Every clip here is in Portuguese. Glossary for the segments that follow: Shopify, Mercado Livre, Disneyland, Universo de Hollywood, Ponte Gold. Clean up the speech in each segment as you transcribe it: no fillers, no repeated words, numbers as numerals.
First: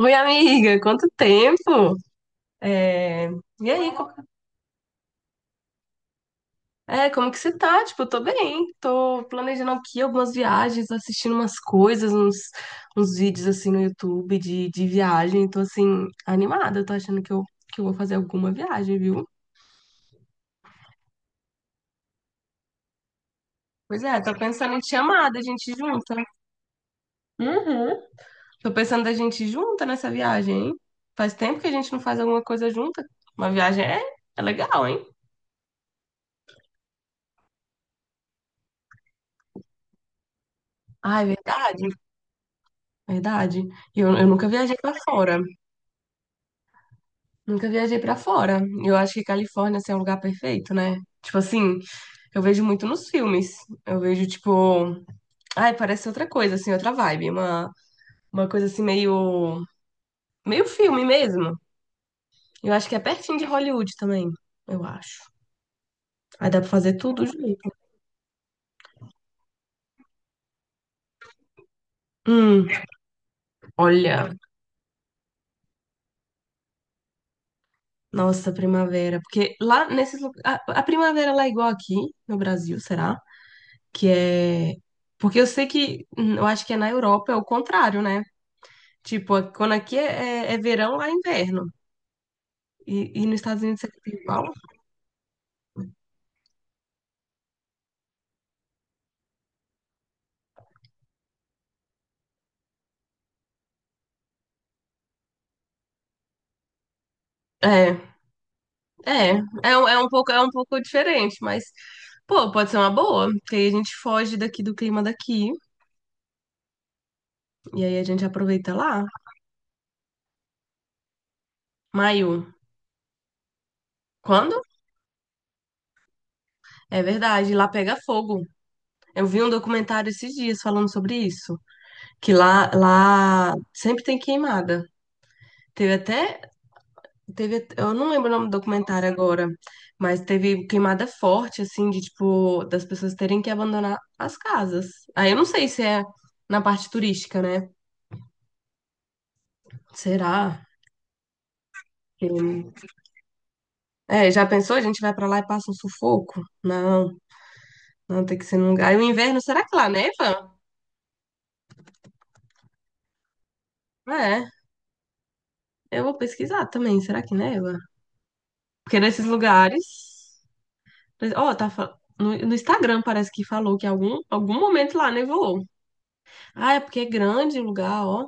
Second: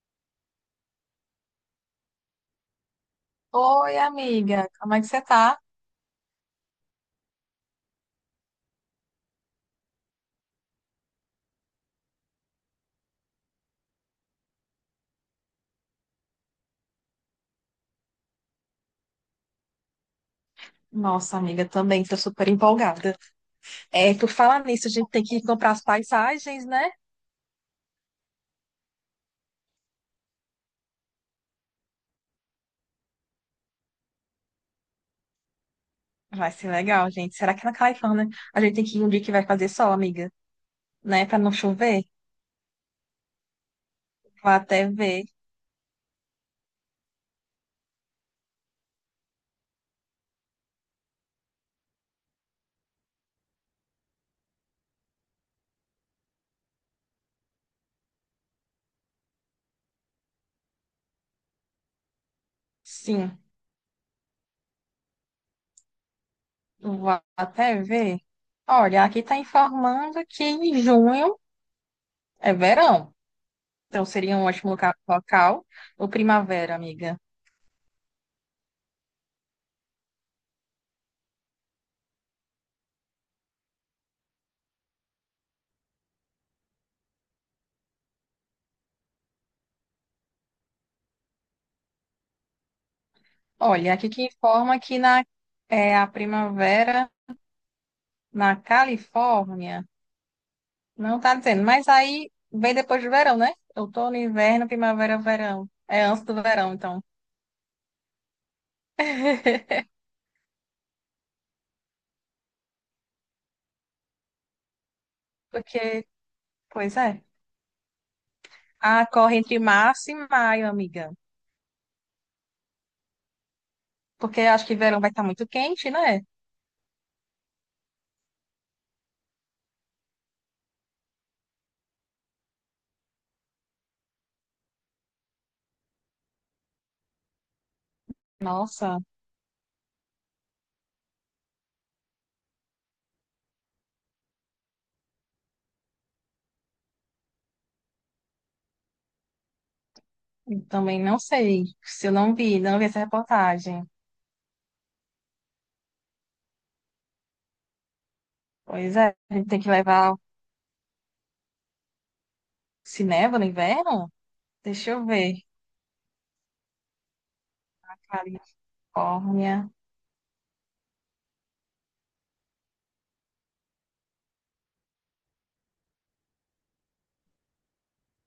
Oi, amiga, quanto tempo? É, E aí, Oi, co- amiga, como é que você tá? Como que você tá? Tipo, eu tô bem, tô planejando aqui algumas viagens, assistindo umas coisas, uns vídeos assim no YouTube de viagem, tô assim, animada, tô achando que eu vou fazer alguma viagem, viu? Nossa, amiga, também tô super empolgada. Pois É, é, por tô falar pensando em nisso, te a gente tem chamar, que da gente comprar ir as junta. paisagens, né? Uhum. Tô pensando da gente ir junta nessa viagem, hein? Faz tempo que a gente não faz alguma coisa junta. Uma viagem é legal, hein? Vai ser legal, gente. Será que na Califórnia a gente tem que ir um dia que vai fazer sol, amiga? Ah, Né? é Pra não verdade. chover? Verdade. Eu nunca Vou viajei até pra ver. fora. Nunca viajei pra fora. Eu acho que Califórnia, assim, é um lugar perfeito, né? Tipo assim, eu vejo muito nos filmes. Eu vejo, tipo. Ai, parece outra coisa, assim, outra vibe. Uma coisa assim, meio. Meio filme mesmo. Eu acho que é pertinho Sim, de Hollywood também. Eu acho. Aí dá pra fazer vou tudo junto. até ver. Olha, aqui tá informando que em junho é Hum, verão. Então olha. seria um ótimo local. Ou primavera, amiga. Nossa, primavera. Porque lá nesses lugares. A primavera lá é igual aqui no Brasil, será? Que é. Porque eu sei que. Eu acho que é na Europa é o contrário, né? Tipo, quando aqui é verão, lá é inverno. E nos Estados Unidos é Olha, aqui que igual. informa que na, é, a primavera na Califórnia. Não tá dizendo, mas aí vem depois do verão, né? Outono, inverno, primavera, verão. É antes do verão, então. É, é um pouco diferente, mas. Pô, pode ser uma boa, porque aí a gente foge daqui do clima daqui Porque, Pois é. e aí a gente aproveita lá. Ah, corre entre março e maio, amiga. Maio, Porque quando? acho que verão vai estar muito quente, né? É verdade, lá pega fogo. Eu vi um documentário esses dias falando sobre isso, que lá sempre tem queimada. Teve até Teve, eu não lembro o nome do Nossa, documentário agora, mas teve queimada forte, assim, de tipo, das pessoas terem que abandonar as casas. Aí eu não sei se é na parte turística, né? eu Será? também não sei. Se eu não vi, não vi que- essa reportagem. É, já pensou? A gente vai pra lá e passa um sufoco? Não, não tem que ser num lugar. Pois Aí o é, a inverno, gente tem será que que lá levar. neva? Se neva no inverno? É, Deixa eu ver. eu vou pesquisar também, será que neva? Porque nesses Califórnia. lugares. Ó, tá. No Instagram parece que falou que algum momento lá nevou. Ah, é porque é grande o lugar, ó.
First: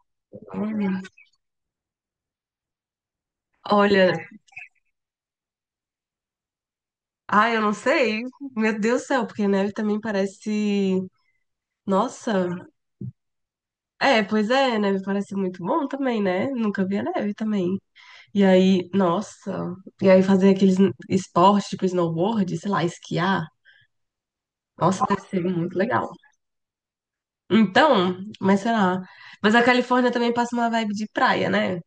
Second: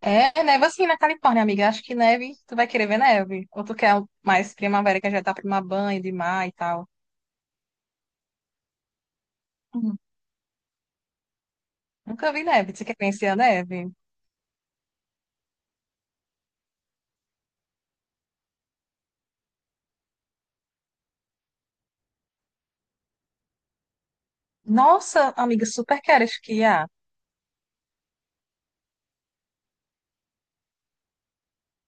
É, neva assim na Olha, Califórnia, amiga. Acho que neve, tu vai querer ver neve. Ou tu quer olha, mais primavera, que já tá pra tomar banho de mar e tal. ai, eu não sei. Meu Deus do céu, porque neve Uhum. também parece. Nunca vi Nossa, neve. Você quer conhecer a neve? é, pois é, neve parece muito bom também, né? Nunca vi a neve também. E aí, nossa, e aí fazer aqueles esportes tipo snowboard, sei lá, esquiar. Nossa, deve Nossa, ser amiga, muito super legal. quero esquiar. Então, mas sei lá. Mas a Califórnia também passa uma vibe de praia, né?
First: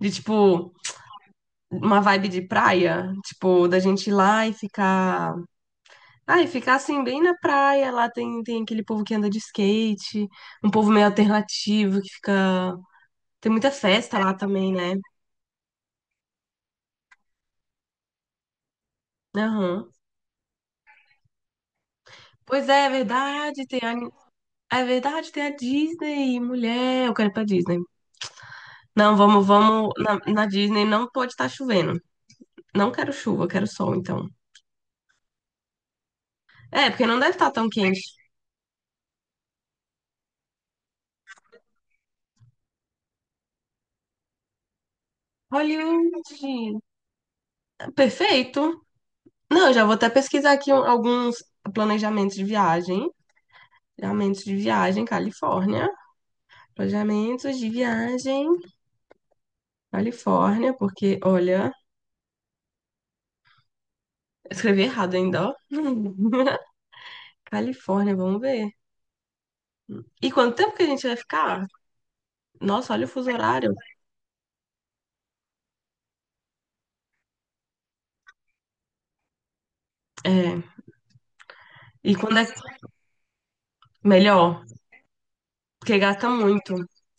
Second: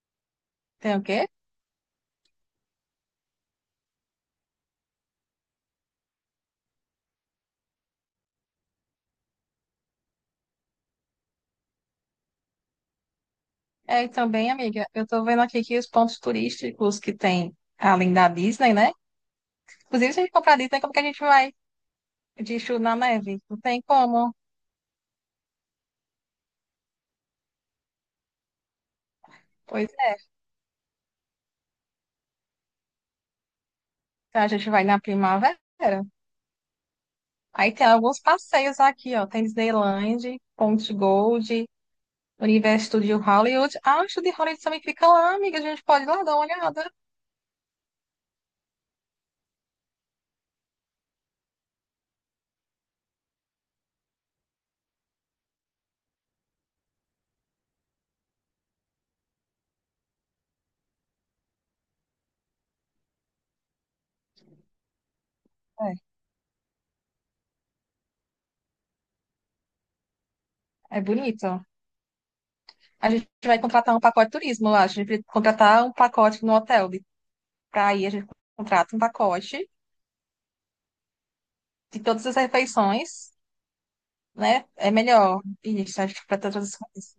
De tipo, Tem o quê? uma vibe de praia, tipo, da gente ir lá e ficar. Ah, e ficar assim bem na praia, lá tem aquele povo que anda de skate, um povo meio alternativo que fica. Tem muita É, e festa lá também, também, amiga, né? eu tô vendo aqui que os pontos turísticos que tem, além da Disney, né? Aham. Inclusive, se a gente comprar a Disney, como que a gente vai de Pois chu é, é na neve? Não verdade, tem tem a... como. é verdade, tem a Disney, mulher, eu quero ir pra Disney. Não, vamos, Pois vamos, é, na Disney não pode estar chovendo. Não quero chuva, quero sol, então. então a gente vai na primavera. É, porque não deve estar tão Aí tem quente. alguns passeios aqui, ó. Tem Disneyland, Ponte Gold, Universo de Hollywood. Ah, o estúdio de Hollywood também fica lá, amiga. A gente pode ir lá dar uma Hollywood, olhada. perfeito. Não, eu já vou até pesquisar aqui alguns planejamentos de viagem. Planejamentos de viagem, Califórnia. Planejamentos de viagem, Califórnia, porque, olha, eu escrevi errado ainda, ó. Califórnia, vamos ver. E quanto tempo que a É, é gente vai bonito. ficar? Nossa, olha o A gente fuso vai horário. contratar um pacote de turismo lá. A gente vai contratar um pacote no hotel. De... Pra ir, a gente contrata um pacote É, de e todas as quando é refeições, melhor? né? É melhor. Porque Isso, acho que gasta para todas muito. as coisas.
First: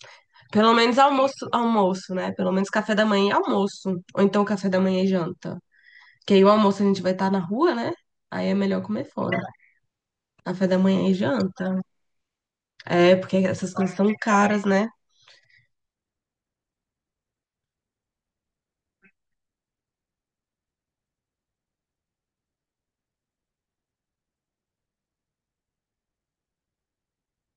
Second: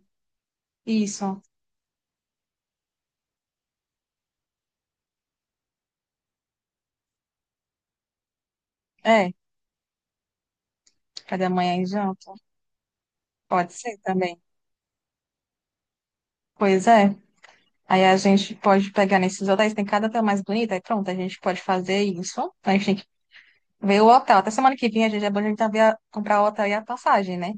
Pelo menos Isso. almoço, almoço, né? Pelo menos café da manhã e almoço. Ou então café da manhã e janta. Que aí o almoço a gente vai estar na rua, né? Aí é melhor comer É. fora. Café da manhã e Café da janta. manhã e janta. É, porque essas Pode coisas ser são também. caras, né? Pois é. Aí a gente pode pegar nesses hotéis, tem cada hotel mais bonito. Aí pronto, a gente pode fazer isso. Então, a gente tem. Ver o hotel. Até semana que vem a gente é bom a gente já ver comprar o hotel e a passagem, né?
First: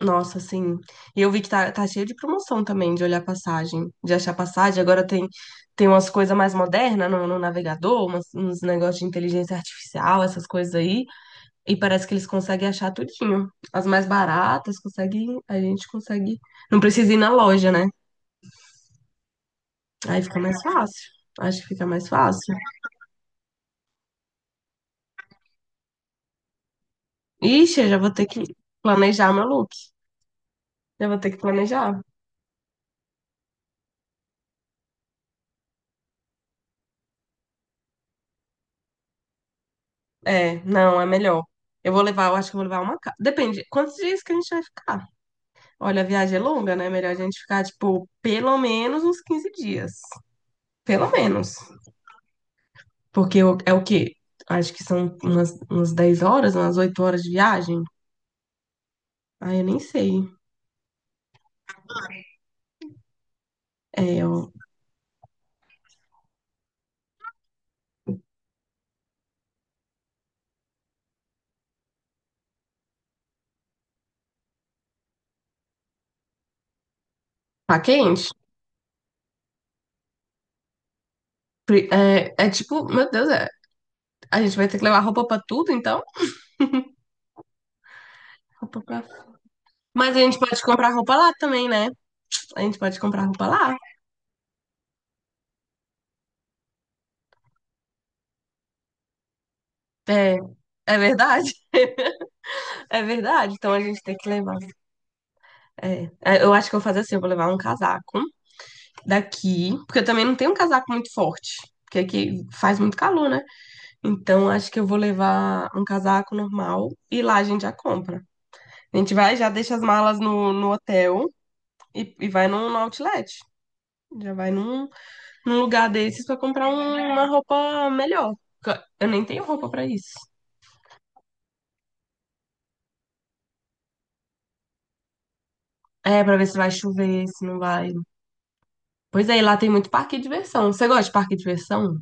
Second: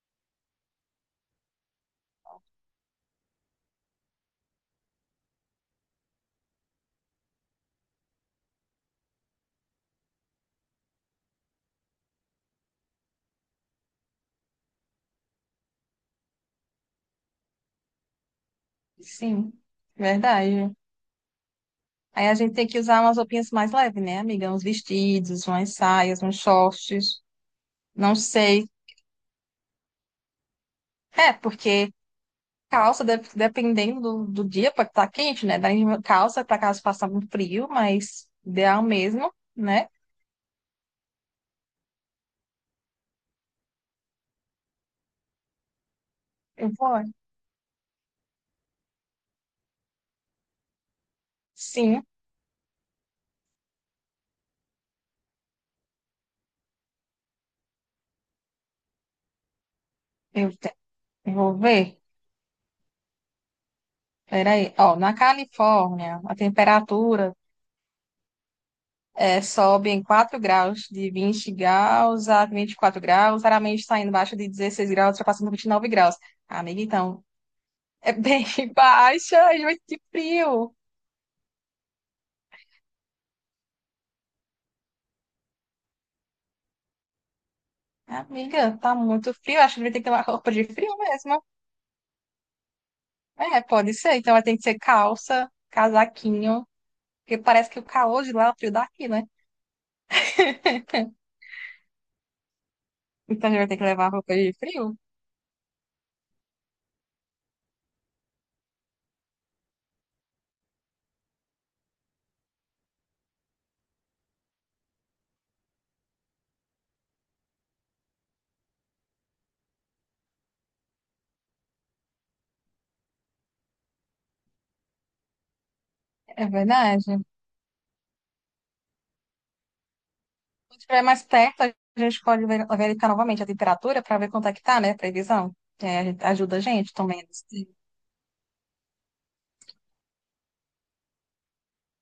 Nossa, sim. E eu vi que tá cheio de promoção também, de olhar passagem, de achar passagem. Agora tem umas coisas mais modernas no navegador, uns negócios de inteligência artificial, essas coisas aí. E parece que eles conseguem achar tudinho. As mais baratas, conseguem, a gente consegue. Não precisa ir na loja, né? Sim, Aí fica mais verdade. fácil. Acho que fica mais Aí a fácil. gente tem que usar umas roupinhas mais leves, né, amiga? Uns vestidos, umas saias, uns shorts. Ixi, eu já vou Não ter que sei. planejar meu look. Já vou ter É, que porque planejar. calça, dependendo do, do dia, pode estar quente, né? Daí calça para caso faça muito frio, mas ideal mesmo, né? É, não, é melhor. Eu vou levar, eu acho que eu vou levar uma. Depende, quantos dias que a gente vai ficar? Olha, a viagem é Eu longa, né? vou. Melhor a gente ficar, tipo, pelo menos uns 15 dias. Pelo menos. Sim, Porque é o quê? Acho que são umas 10 horas, umas 8 horas de viagem. Ah, eu nem sei. eu te- eu vou ver. É, ó, Peraí. Ó, na Califórnia, a temperatura é, sobe em 4 graus, de 20 graus a 24 graus, raramente está indo embaixo de 16 graus, ultrapassando 29 graus. Amiga, então, tá é quente? bem baixa, a gente vai sentir frio. É, é tipo, meu Deus, é, a gente vai ter que levar roupa pra tudo, então? Amiga, Roupa tá pra... muito frio, acho que a gente vai ter que ter Mas a uma gente roupa pode de comprar frio roupa lá mesmo. também, né? A gente pode comprar roupa É, lá. pode ser, então vai ter que ser calça, casaquinho, porque parece que o calor de lá é o frio daqui, né? É, é verdade. É Então a verdade. gente vai Então ter a que gente levar tem que roupa de levar. frio. Eu acho que eu vou fazer assim, eu vou levar um casaco daqui, porque eu também não tenho um casaco muito forte, porque aqui faz muito calor, né? Então acho que eu vou levar um casaco normal e lá a gente já compra. A gente vai, já deixa as malas no hotel e vai no outlet. Já vai num lugar desses pra É comprar verdade. uma roupa melhor. Porque Eu nem tenho roupa pra isso. Quando estiver mais perto, a gente pode verificar novamente a temperatura para ver quanto é que tá, né? Previsão. É, a É, gente, pra ver se ajuda a vai gente também. chover, se não vai. Pois é, e lá tem muito parque de diversão. Você gosta de parque de diversão?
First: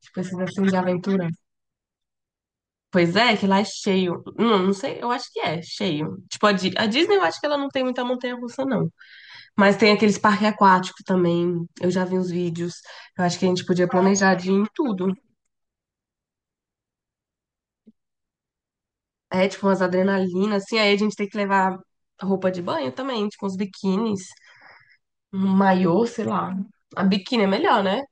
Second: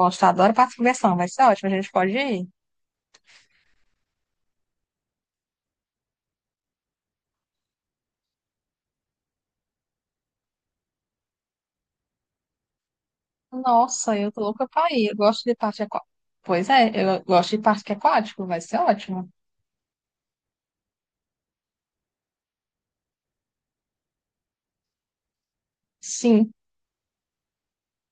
Tipo esses adoro assim parte de de conversão, aventura? vai ser ótimo. A gente pode ir. Pois é, que lá é cheio. Não, não sei, eu acho que é cheio. Tipo, a Disney eu acho que ela não tem muita montanha-russa, não. Mas tem aqueles parques aquáticos também. Eu já vi uns vídeos. Eu acho que a gente podia Nossa, eu planejar tô de ir em louca pra ir. tudo. Eu gosto de parque aquático. Pois é, eu gosto de parque aquático, vai ser ótimo. É, tipo, umas adrenalinas, assim. Aí a gente tem que levar roupa de banho também, tipo, uns biquínis, um maiô, sei Sim, lá. A biquíni é melhor, né?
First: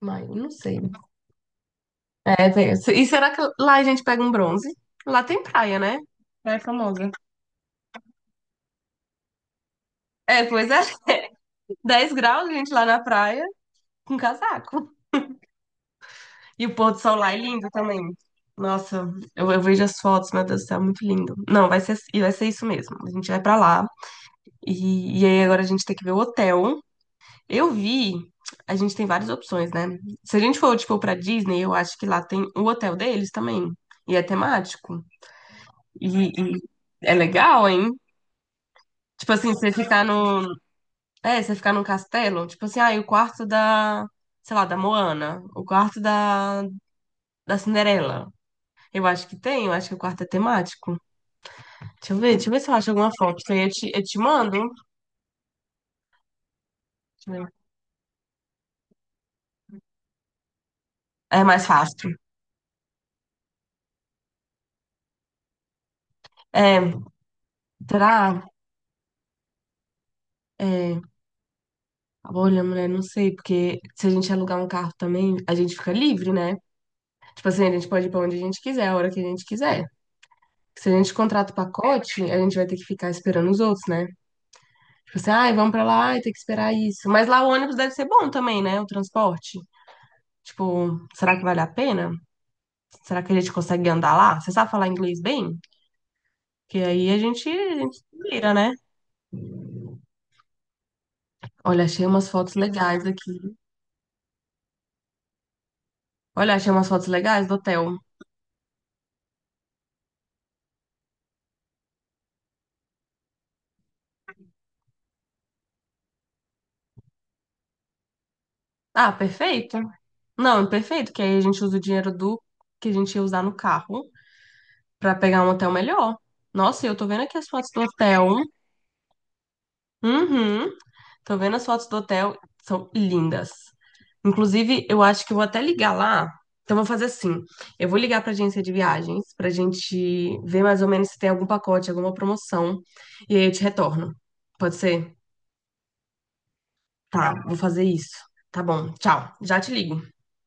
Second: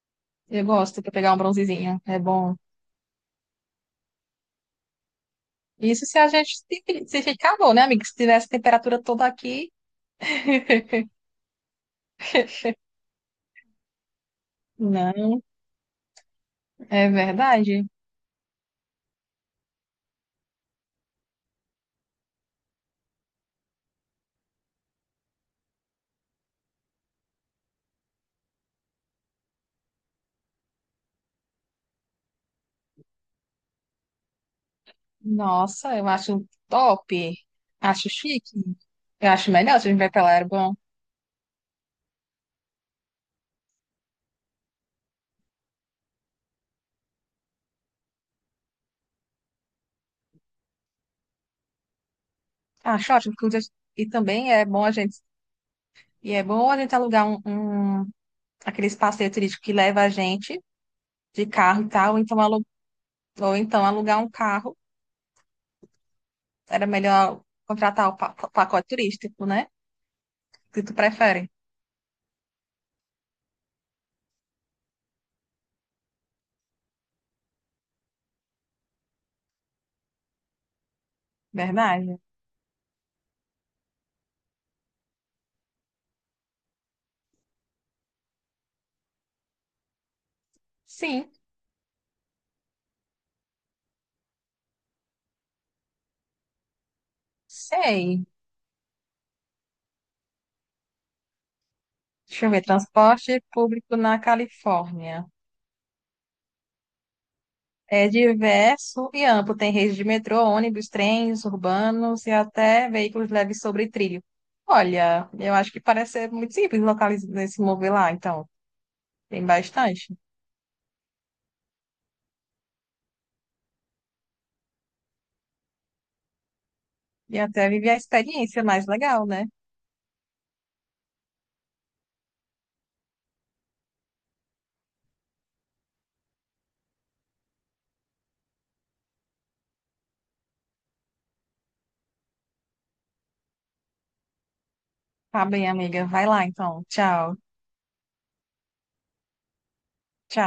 Mas não eu sei. gosto de pegar um bronzezinho, é É, bom. tem- e será que lá a gente pega um bronze? Lá tem praia, né? Isso se a gente Praia se, famosa. se ficar bom, né, amigo? Se tivesse temperatura toda aqui. É, pois é. 10 graus, gente, lá na praia. Com casaco. Não, E o pôr do é sol lá é lindo verdade. também. Nossa, eu vejo as fotos, meu Deus do céu, muito lindo. Não, vai ser, e vai ser isso mesmo. A gente vai pra lá. E aí agora a gente tem que ver o hotel. Eu vi, a gente tem várias opções, né? Se a gente for, tipo, pra Disney, eu acho que lá tem o hotel deles também. E é temático. Nossa, eu E, acho e é top. legal, hein? Acho chique. Eu Tipo assim, acho você melhor se a gente ficar vai pra lá, no. era bom. É, você ficar num castelo. Tipo assim, ah, e o quarto da. Sei lá, da Moana. O quarto da Cinderela. Eu acho que tem, eu acho que é o quarto é temático. Deixa eu ver se eu acho alguma Acho ótimo, foto. Isso aí porque. Eu E te mando. também é Deixa bom a gente. E é bom a gente alugar eu um, ver. um- aqueles passeios turísticos que leva a gente É de mais carro e tal, fácil. Ou então alugar um carro. Era É, melhor contratar o será? pacote turístico, né? Que tu É, prefere. olha, mulher, não sei, porque se a gente alugar um carro também, a gente fica livre, né? Tipo assim, a gente pode ir pra onde a gente quiser, a hora que a gente quiser. Se a gente contrata o Verdade? pacote, a gente vai ter que ficar esperando os outros, né? Tipo assim, ai, vamos pra lá, ai, tem que esperar isso. Mas lá o ônibus deve ser bom também, né? O transporte. Tipo, Sim, será que vale a pena? Será que a gente consegue andar lá? Você sabe falar inglês bem? Que aí a gente se sei. vira, né? Olha, achei umas Deixa eu fotos ver, legais aqui. transporte público na Califórnia. Olha, achei umas fotos legais do hotel. É diverso e amplo. Tem rede de metrô, ônibus, trens urbanos e até veículos leves sobre trilho. Olha, eu acho que parece ser muito simples localizar se mover lá, então. Ah, Tem perfeito. bastante. Não, perfeito, que aí a gente usa o dinheiro do que a gente ia usar no carro pra pegar um hotel melhor. Nossa, e eu tô vendo E aqui as até fotos do viver a hotel. experiência mais legal, né? Uhum. Tô vendo as fotos do hotel, são lindas. Inclusive, eu acho que eu vou até ligar lá. Então, vou fazer assim: eu vou ligar pra agência de viagens pra gente ver mais ou menos se tem algum pacote, alguma promoção. E aí eu te retorno. Pode ser? Tá bem, amiga. Vai lá, então. Tá Tchau. Tá, vou fazer isso. Tá bom, tchau. Já te ligo. Tchau.